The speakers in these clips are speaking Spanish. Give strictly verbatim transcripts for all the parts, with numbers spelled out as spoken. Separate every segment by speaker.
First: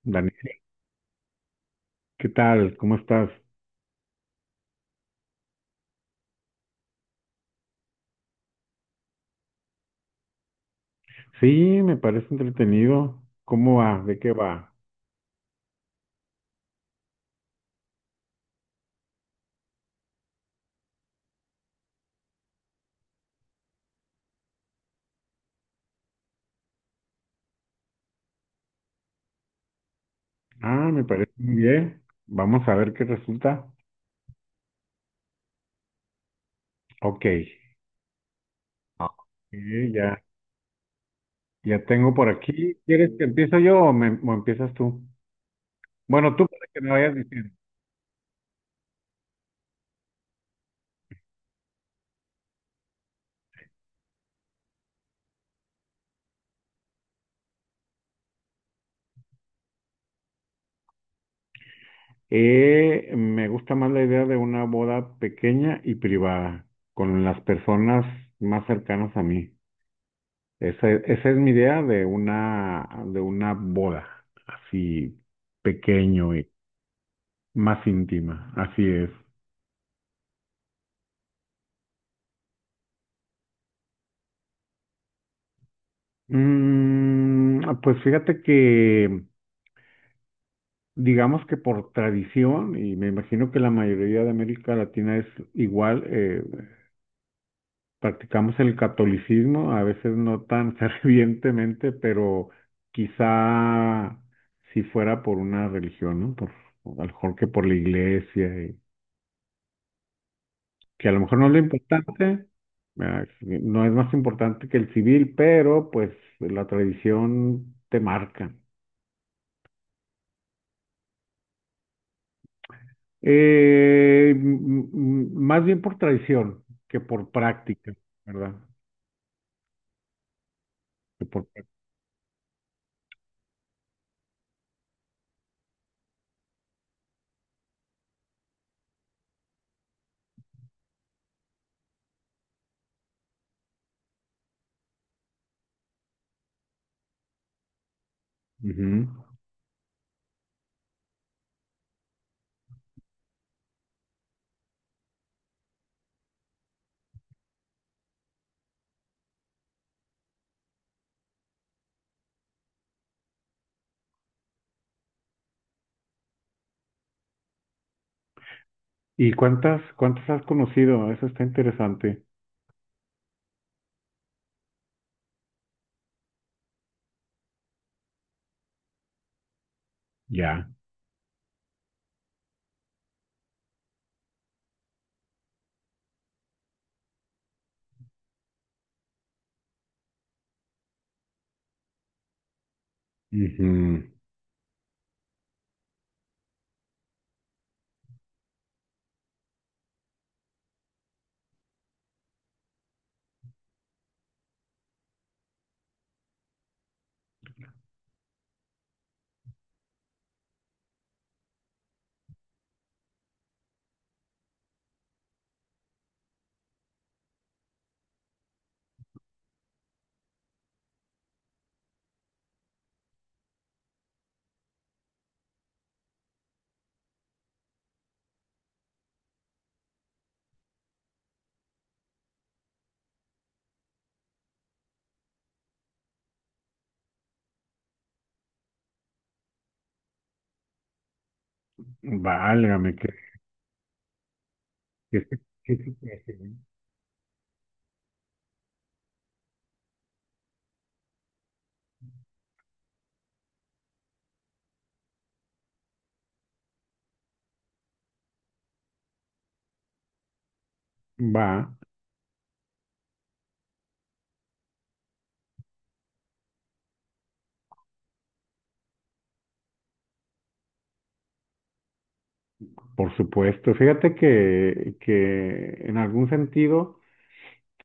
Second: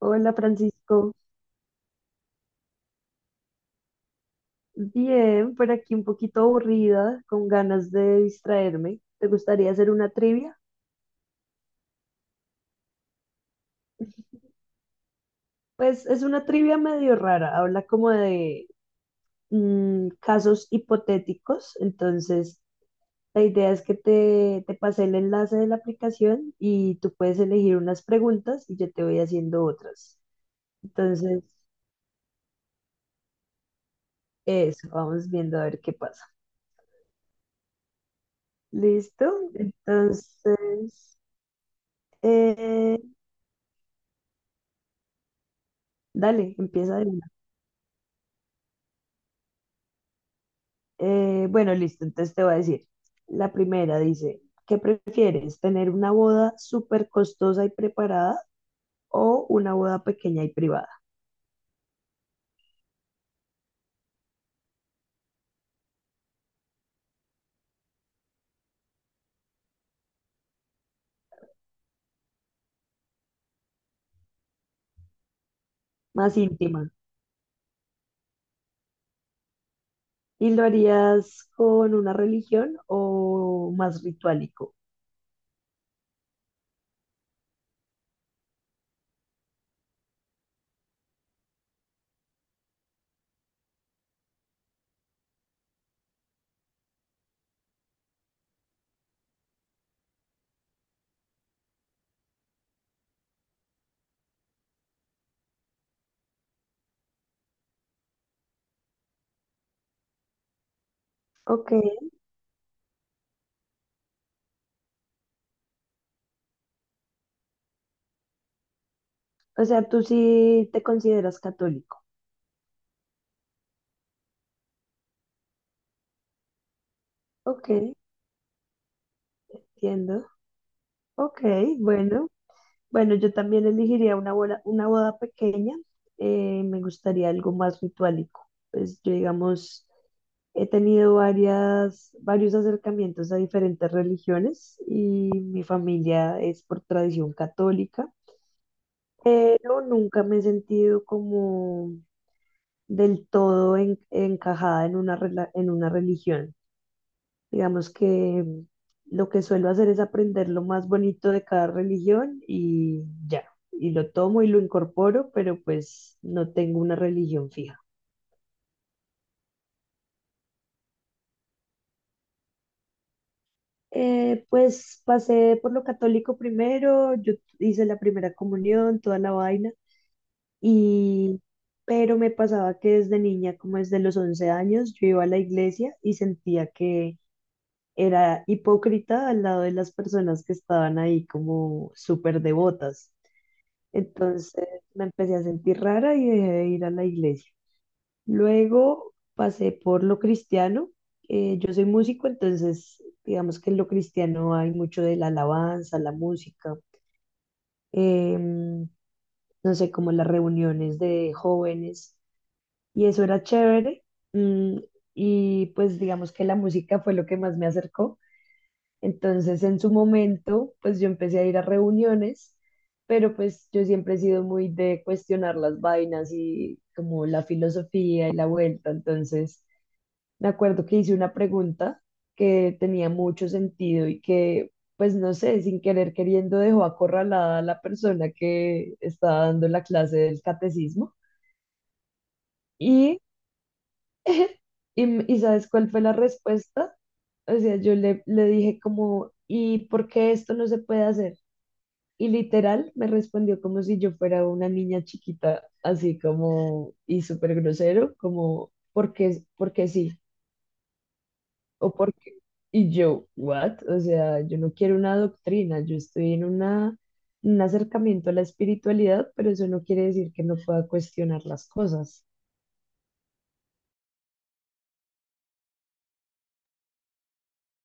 Speaker 1: Hola,
Speaker 2: Daniel,
Speaker 1: Francisco,
Speaker 2: ¿qué tal? ¿Cómo estás?
Speaker 1: bien, por aquí un poquito aburrida, con ganas de distraerme. ¿Te gustaría hacer una trivia?
Speaker 2: Sí, me parece entretenido. ¿Cómo va? ¿De qué va?
Speaker 1: Pues es una trivia medio rara, habla como de mm, casos hipotéticos, entonces la idea es que te, te pase el enlace de la aplicación y tú puedes elegir unas preguntas y yo te voy haciendo otras.
Speaker 2: Ah, me parece
Speaker 1: Entonces,
Speaker 2: muy bien. Vamos a ver qué resulta.
Speaker 1: eso, vamos viendo a ver qué pasa.
Speaker 2: Ok. Ah,
Speaker 1: ¿Listo?
Speaker 2: sí, ya,
Speaker 1: Entonces,
Speaker 2: ya tengo por aquí.
Speaker 1: eh,
Speaker 2: ¿Quieres que empiezo yo o, me- o empiezas tú? Bueno, tú
Speaker 1: dale,
Speaker 2: para que me
Speaker 1: empieza de
Speaker 2: vayas
Speaker 1: una.
Speaker 2: diciendo.
Speaker 1: Eh, bueno, listo, entonces te voy a decir. La primera dice, ¿qué prefieres? ¿Tener una boda súper costosa y preparada o una boda pequeña y privada?
Speaker 2: Eh, me gusta más la idea de una boda pequeña y privada, con las personas más cercanas a mí. Esa, esa es mi idea de una, de una boda, así pequeño
Speaker 1: Más
Speaker 2: y
Speaker 1: íntima.
Speaker 2: más íntima, así es.
Speaker 1: ¿Y lo harías con una religión o más ritualico?
Speaker 2: Mm, pues fíjate que, digamos que por tradición, y me imagino que la mayoría de América Latina es igual, eh, practicamos el catolicismo, a veces no tan fervientemente, pero quizá si fuera por una religión, ¿no? Por, a lo mejor que por la iglesia. Que a lo mejor no es lo
Speaker 1: Ok,
Speaker 2: importante, ¿verdad? No es más importante que el civil, pero pues la tradición te marca.
Speaker 1: o sea, ¿tú sí te consideras católico?
Speaker 2: Eh, m- m- más bien por tradición que por
Speaker 1: Ok,
Speaker 2: práctica, ¿verdad?
Speaker 1: entiendo.
Speaker 2: Que
Speaker 1: Ok,
Speaker 2: por práctica.
Speaker 1: bueno, bueno, yo también elegiría una boda, una boda pequeña. Eh, me gustaría algo más ritualico. Pues yo, digamos, he tenido varias, varios acercamientos a diferentes religiones y mi familia es por tradición católica,
Speaker 2: Ujú.
Speaker 1: pero nunca me he sentido como del todo en- encajada en una, rela- en una religión. Digamos que lo que suelo hacer es aprender lo más bonito de cada religión y ya, y lo tomo y lo incorporo, pero pues no tengo una religión fija.
Speaker 2: ¿Y cuántas, cuántas has conocido? Eso está interesante.
Speaker 1: Eh, pues pasé por lo católico primero, yo hice la primera comunión, toda la vaina,
Speaker 2: Ya.
Speaker 1: y pero me pasaba que desde niña, como desde los once años, yo iba a la iglesia y sentía que era hipócrita al lado de las personas que estaban ahí como súper devotas.
Speaker 2: Ujú.
Speaker 1: Entonces me empecé a sentir rara y dejé de ir a la iglesia. Luego pasé por lo cristiano. Eh, yo soy músico, entonces digamos que en lo cristiano hay mucho de la alabanza, la música, em, no sé, como las reuniones de jóvenes. Y eso era chévere. mm, y pues digamos que la música fue lo que más me acercó. Entonces, en su momento, pues yo empecé a ir a reuniones, pero pues yo siempre he sido muy de cuestionar las vainas y como la filosofía y la vuelta. Entonces, me acuerdo que hice una pregunta que tenía mucho sentido y que, pues no sé, sin querer queriendo dejó acorralada a la persona que estaba dando la clase del catecismo.
Speaker 2: Válgame, que,
Speaker 1: Y,
Speaker 2: que,
Speaker 1: y, y ¿sabes
Speaker 2: que-
Speaker 1: cuál
Speaker 2: que-
Speaker 1: fue la
Speaker 2: que-
Speaker 1: respuesta? O sea, yo le, le dije como, ¿y por qué esto no se puede hacer? Y literal me respondió como si yo fuera una niña chiquita, así como, y súper grosero, como, porque, porque sí,
Speaker 2: va,
Speaker 1: o porque, y yo, what? O sea, yo no quiero una doctrina, yo estoy en una, un acercamiento a la espiritualidad, pero eso no quiere decir que no pueda cuestionar las cosas.
Speaker 2: por supuesto. Fíjate que, que en algún sentido.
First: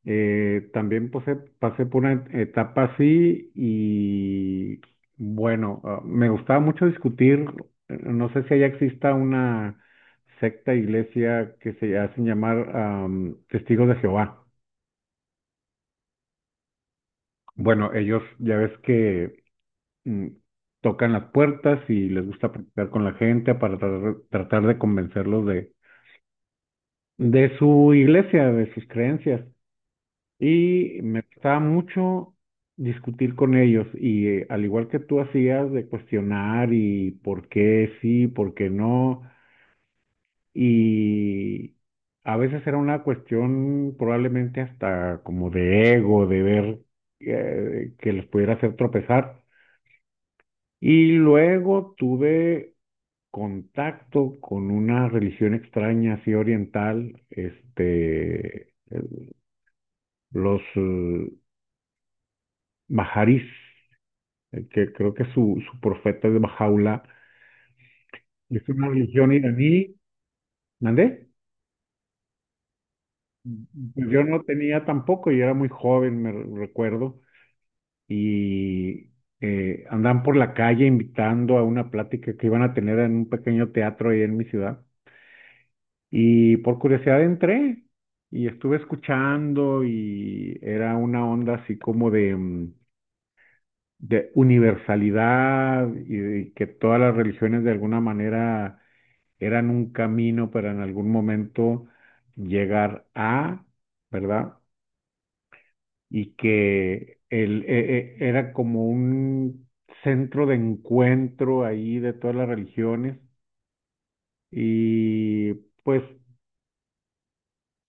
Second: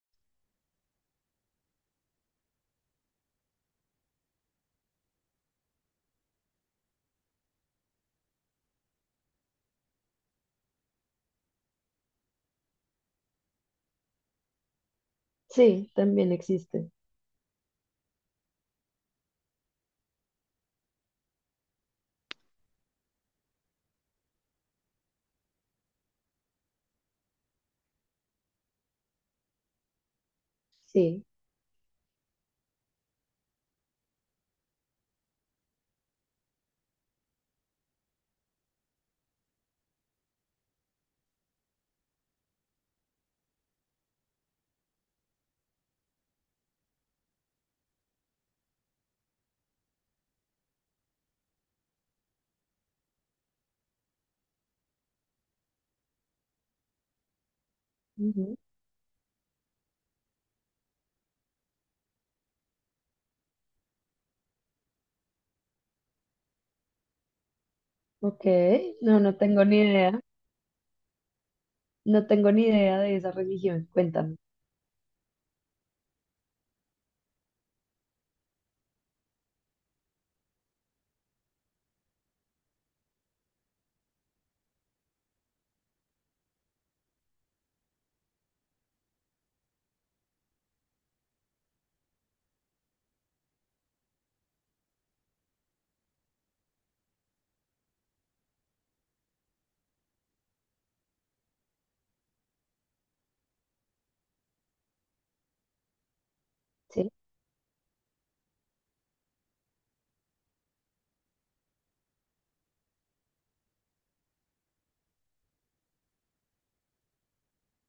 Speaker 2: Eh, también pasé, pasé por una etapa así y bueno, ah, me gustaba mucho discutir, eh, no sé si allá exista una secta, iglesia que se hacen llamar am, Testigos de Jehová.
Speaker 1: Sí, también existe.
Speaker 2: Bueno, ellos ya ves que mm, tocan las puertas y les gusta platicar con la gente para tratar, tratar de convencerlos de, de su iglesia, de sus creencias. Y me
Speaker 1: Sí.
Speaker 2: gustaba mucho discutir con ellos y eh, al igual que tú hacías de cuestionar y por qué sí, por qué no, y a veces era una cuestión probablemente hasta como de ego, de ver eh, que les pudiera hacer tropezar. Y luego tuve contacto con una religión extraña, así oriental,
Speaker 1: Ujú.
Speaker 2: este, los eh, bajarís. Eh, que creo que su, su profeta es Bajaula,
Speaker 1: Ok.
Speaker 2: es una
Speaker 1: No,
Speaker 2: religión
Speaker 1: no tengo ni
Speaker 2: iraní.
Speaker 1: idea.
Speaker 2: ¿Mandé?
Speaker 1: No tengo ni idea de esa religión,
Speaker 2: Pues yo
Speaker 1: cuéntame.
Speaker 2: no tenía tampoco, yo era muy joven, me re- recuerdo, y eh, andaban por la calle invitando a una plática que iban a tener en un pequeño teatro ahí en mi ciudad, y por curiosidad entré y estuve escuchando y era una onda así como de... mm, de universalidad y de que todas las religiones de alguna manera eran un camino para en algún momento llegar a, ¿verdad? Y
Speaker 1: Sí.
Speaker 2: que el, e- e- era como un centro de encuentro ahí de todas las religiones y pues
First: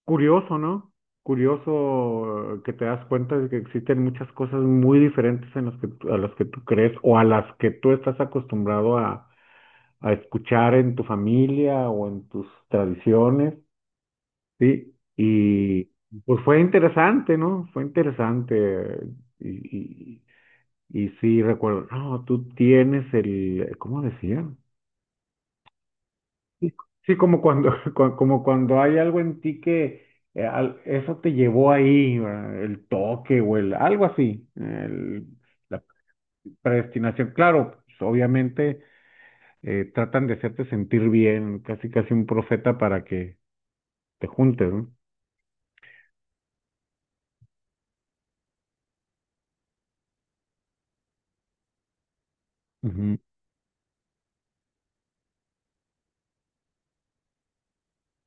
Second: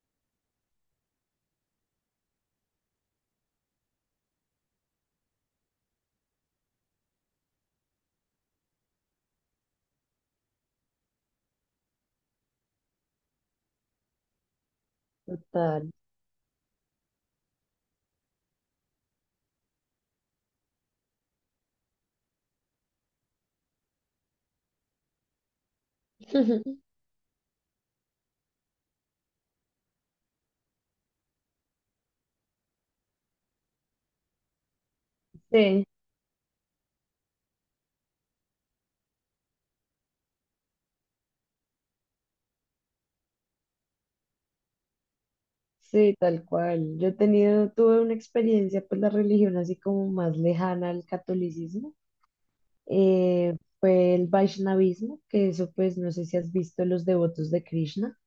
Speaker 2: curioso, ¿no? Curioso, eh, que te das cuenta de que existen muchas cosas muy diferentes en las que, tú- a las que tú crees o a las que tú estás acostumbrado a, a escuchar en tu familia o en tus tradiciones. Sí, y
Speaker 1: Total.
Speaker 2: pues fue interesante, ¿no? Fue interesante. Y, y, y sí, recuerdo, no, tú tienes el, ¿cómo decían? Sí, sí, como cuando cua- como cuando hay algo en ti que eh, al- eso te llevó ahí, ¿verdad? El toque o el, algo así, el- la
Speaker 1: Sí,
Speaker 2: predestinación. Claro, pues, obviamente eh, tratan de hacerte sentir bien, casi casi un profeta para que te juntes, ¿no?
Speaker 1: sí, tal cual. Yo he tenido, tuve una experiencia, pues la religión así como más lejana al catolicismo,
Speaker 2: Ujú.
Speaker 1: eh, fue el Vaishnavismo, que eso pues no sé si has visto los devotos de Krishna.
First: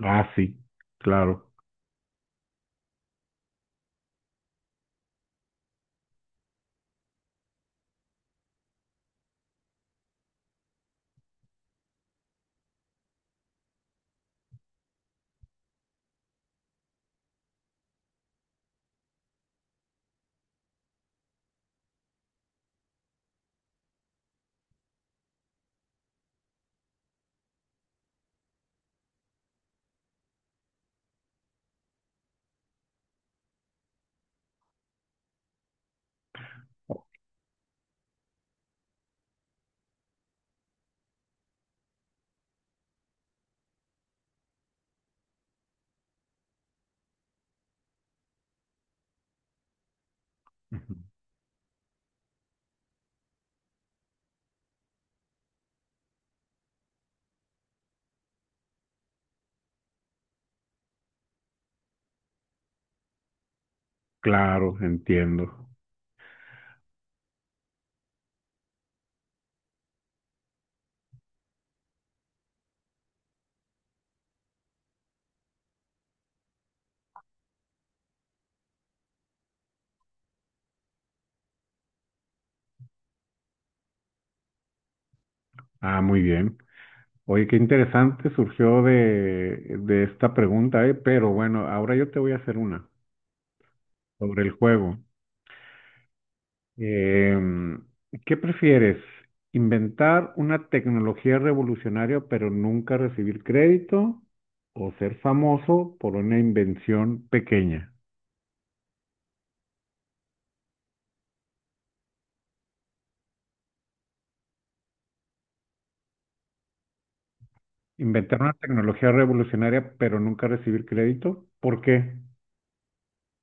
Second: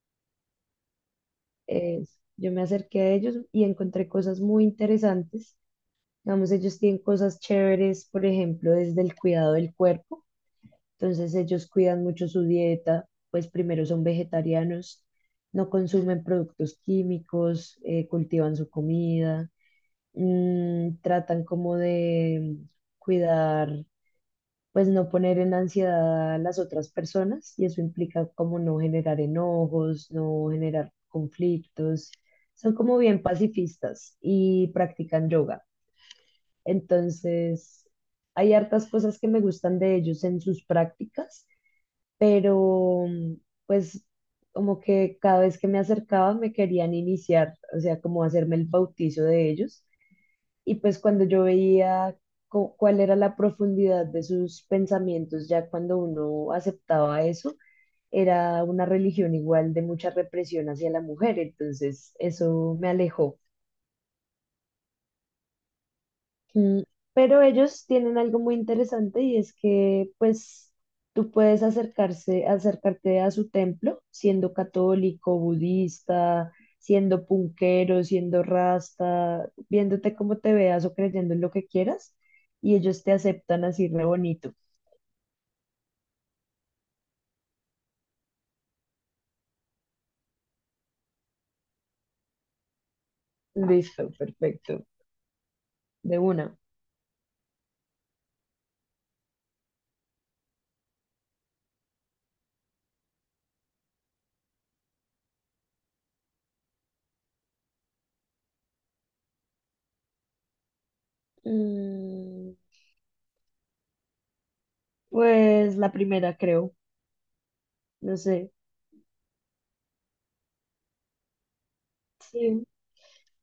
Speaker 2: Ah, sí, claro.
Speaker 1: Eh, yo me acerqué a ellos y encontré cosas muy interesantes. Digamos, ellos tienen cosas chéveres, por ejemplo, desde el cuidado del cuerpo. Entonces ellos cuidan mucho su dieta, pues primero son vegetarianos, no consumen productos químicos, eh, cultivan su comida, mm, tratan como de cuidar, pues no poner en ansiedad a las otras personas y eso implica como no generar enojos, no generar conflictos. Son como bien pacifistas y practican yoga. Entonces, hay hartas cosas que me gustan de ellos en sus prácticas, pero mm, pues como que cada vez que me acercaba me querían iniciar, o sea, como hacerme el bautizo de ellos. Y
Speaker 2: Ujú.
Speaker 1: pues cuando yo veía cu- cuál era la profundidad de sus pensamientos, ya cuando uno aceptaba eso, era una religión igual de mucha represión hacia la mujer. Entonces eso me alejó.
Speaker 2: Claro, entiendo.
Speaker 1: Mm, Pero ellos tienen algo muy interesante y es que pues tú puedes acercarse, acercarte a su templo siendo católico, budista, siendo punquero, siendo rasta, viéndote como te veas o creyendo en lo que quieras y ellos te aceptan así re bonito.
Speaker 2: Ah, muy bien. Oye, qué interesante surgió de, de esta pregunta, ¿eh? Pero bueno, ahora yo te voy a hacer una
Speaker 1: Listo,
Speaker 2: sobre el
Speaker 1: perfecto,
Speaker 2: juego.
Speaker 1: de una.
Speaker 2: Em, ¿Qué prefieres? ¿Inventar una tecnología revolucionaria pero nunca recibir crédito? ¿O ser famoso por una invención pequeña?
Speaker 1: Mm, Pues la primera creo, no
Speaker 2: ¿Inventar
Speaker 1: sé.
Speaker 2: una tecnología revolucionaria pero nunca recibir crédito? ¿Por qué?
Speaker 1: Sí.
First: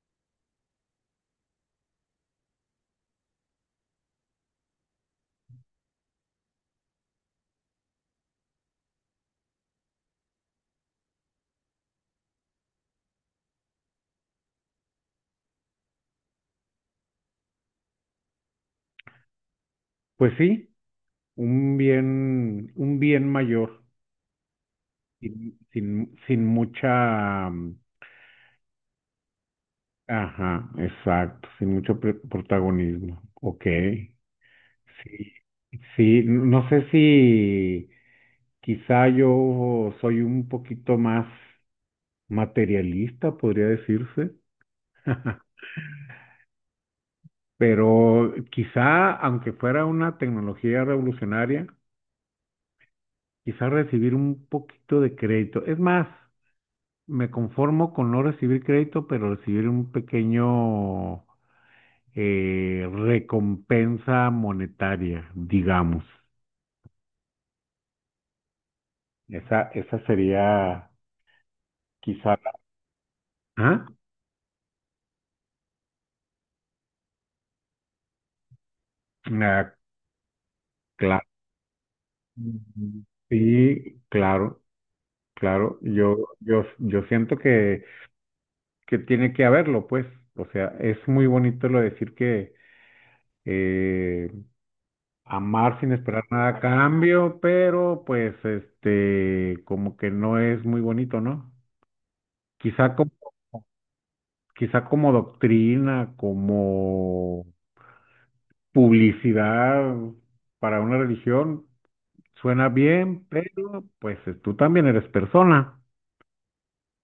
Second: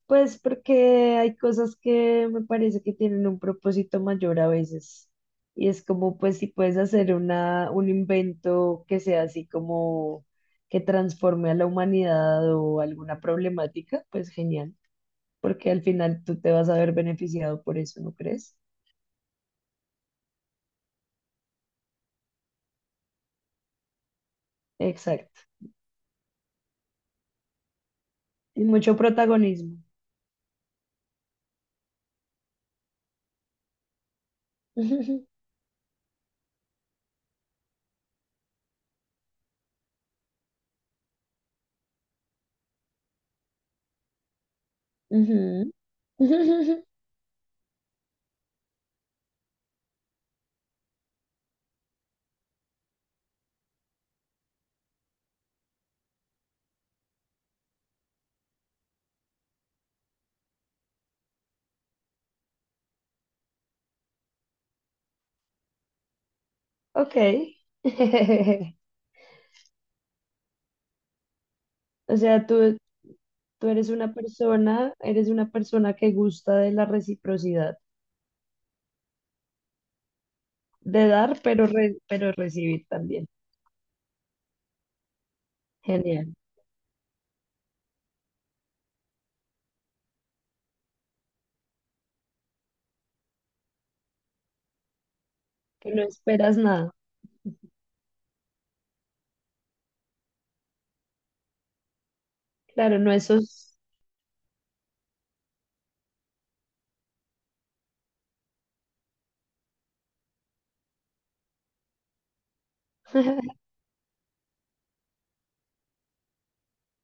Speaker 1: Pues porque hay cosas que me parece que tienen un propósito mayor a veces. Y es como, pues, si puedes hacer una, un invento que sea así como que transforme a la humanidad o alguna problemática, pues genial, porque al final tú te vas a ver beneficiado por eso, ¿no crees?
Speaker 2: Pues sí, un bien, un bien mayor.
Speaker 1: Exacto.
Speaker 2: Sin, sin, sin mucha, mm,
Speaker 1: Y mucho protagonismo.
Speaker 2: ajá, exacto, sin mucho pre- protagonismo. Ok, sí, sí, no sé si quizá yo soy un poquito más materialista, podría decirse,
Speaker 1: Ujú.
Speaker 2: pero quizá, aunque fuera una tecnología revolucionaria, quizá recibir un poquito de crédito. Es más, me conformo con no recibir crédito, pero recibir un pequeño eh, recompensa monetaria, digamos.
Speaker 1: Ok.
Speaker 2: Esa, esa sería
Speaker 1: O
Speaker 2: quizá
Speaker 1: sea,
Speaker 2: la...
Speaker 1: tú, Tú
Speaker 2: ¿Ah?
Speaker 1: eres una persona, eres una persona que gusta de la reciprocidad,
Speaker 2: Ah,
Speaker 1: de
Speaker 2: cla-
Speaker 1: dar, pero, re- pero recibir también.
Speaker 2: sí, claro, claro. Yo,
Speaker 1: Genial.
Speaker 2: yo, yo siento que, que tiene que haberlo, pues. O sea, es muy bonito lo de decir que eh, amar
Speaker 1: Que
Speaker 2: sin
Speaker 1: no
Speaker 2: esperar nada
Speaker 1: esperas
Speaker 2: a
Speaker 1: nada.
Speaker 2: cambio, pero pues este, como que no es muy bonito, ¿no? Quizá
Speaker 1: Claro,
Speaker 2: como
Speaker 1: no esos.
Speaker 2: quizá como doctrina, como publicidad para una religión, suena bien, pero pues eh, tú también eres persona,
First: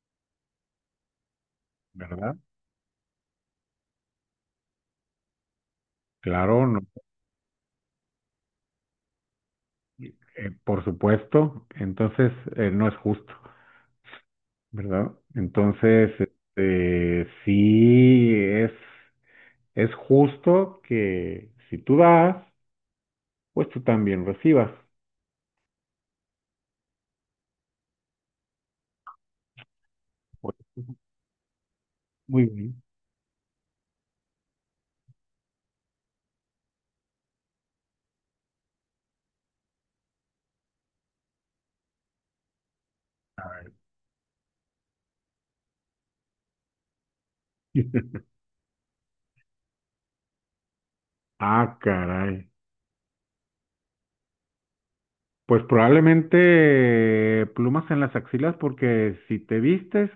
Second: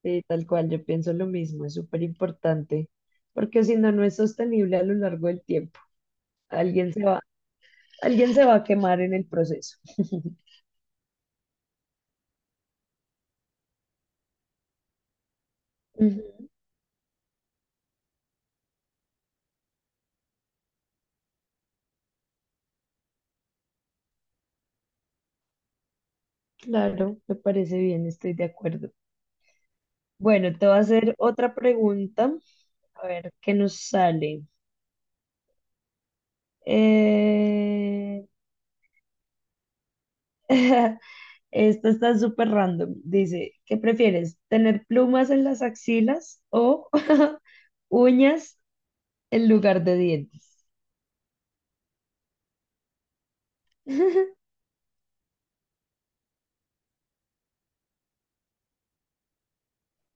Speaker 1: Sí, tal cual, yo pienso lo mismo, es súper
Speaker 2: ¿verdad?
Speaker 1: importante, porque si no, no es sostenible a lo largo del tiempo.
Speaker 2: Claro, no,
Speaker 1: Alguien se va, alguien se va a quemar en el proceso.
Speaker 2: eh, por supuesto, entonces eh, no es justo, ¿verdad? Entonces,
Speaker 1: Ujú,
Speaker 2: este, sí es, es justo que si tú das, pues tú también recibas.
Speaker 1: claro, me parece bien, estoy de acuerdo. Bueno,
Speaker 2: Pues,
Speaker 1: te voy a hacer otra pregunta,
Speaker 2: muy bien.
Speaker 1: a ver qué nos sale. Eh, esto está súper random.
Speaker 2: A
Speaker 1: Dice,
Speaker 2: ver.
Speaker 1: ¿qué prefieres? ¿Tener plumas en las axilas o uñas en lugar de dientes?
Speaker 2: Ah, caray. Pues probablemente plumas en las axilas porque si te vistes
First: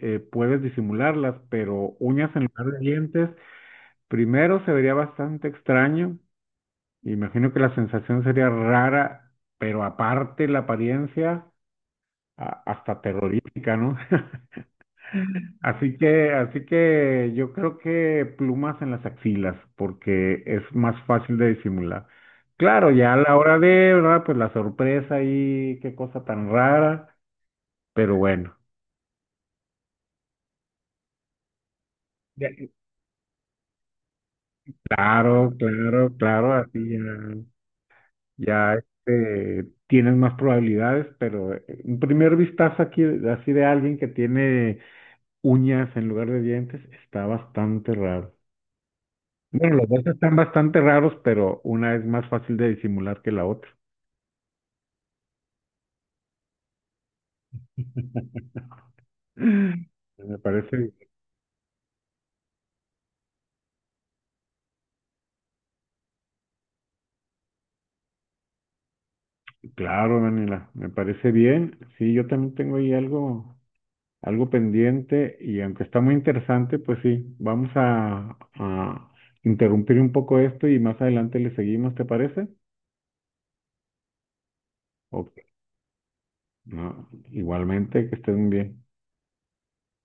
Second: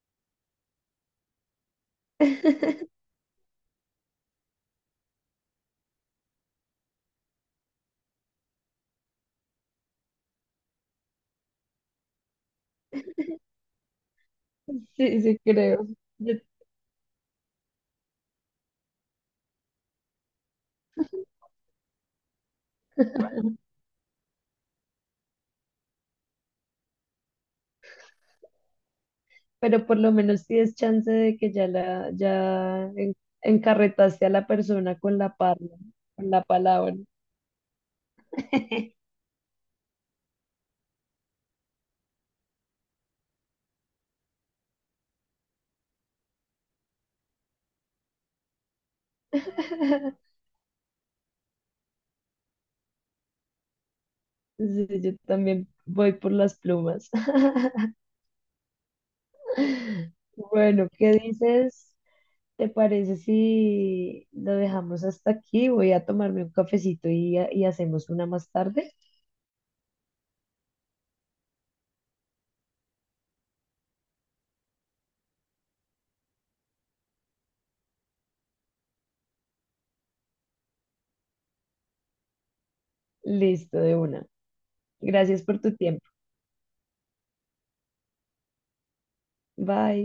Speaker 2: eh, puedes disimularlas, pero uñas en lugar de dientes, primero se vería bastante extraño. Imagino que la sensación sería rara, pero aparte la apariencia a- hasta terrorífica, ¿no?
Speaker 1: Sí, sí, creo.
Speaker 2: Así que,
Speaker 1: Yo-
Speaker 2: así que yo creo que plumas en las axilas porque es más fácil de disimular. Claro, ya a la hora de, ¿verdad? Pues la sorpresa y qué cosa tan rara. Pero bueno,
Speaker 1: pero por lo menos tienes chance de que ya la,
Speaker 2: De-
Speaker 1: ya en- encarretaste a la persona con la
Speaker 2: claro,
Speaker 1: parla,
Speaker 2: claro,
Speaker 1: con la
Speaker 2: claro, así
Speaker 1: palabra.
Speaker 2: ya, ya este, tienes más probabilidades, pero eh, un primer vistazo aquí, así de alguien que tiene uñas en lugar de dientes, está bastante raro. Bueno, los dos están bastante raros, pero una es más fácil de disimular que la otra.
Speaker 1: Sí, yo también voy por las plumas.
Speaker 2: Me
Speaker 1: Bueno,
Speaker 2: parece,
Speaker 1: ¿qué dices? ¿Te parece si lo dejamos hasta aquí? Voy a tomarme un cafecito y, y hacemos una más tarde.
Speaker 2: claro, Daniela, me parece bien. Sí, yo también tengo ahí algo. algo pendiente y aunque está muy interesante, pues sí, vamos a, a interrumpir un poco esto y más adelante le seguimos, ¿te parece?
Speaker 1: Listo, de una.
Speaker 2: O-
Speaker 1: Gracias por tu tiempo.
Speaker 2: no, igualmente, que estén bien.
Speaker 1: Bye.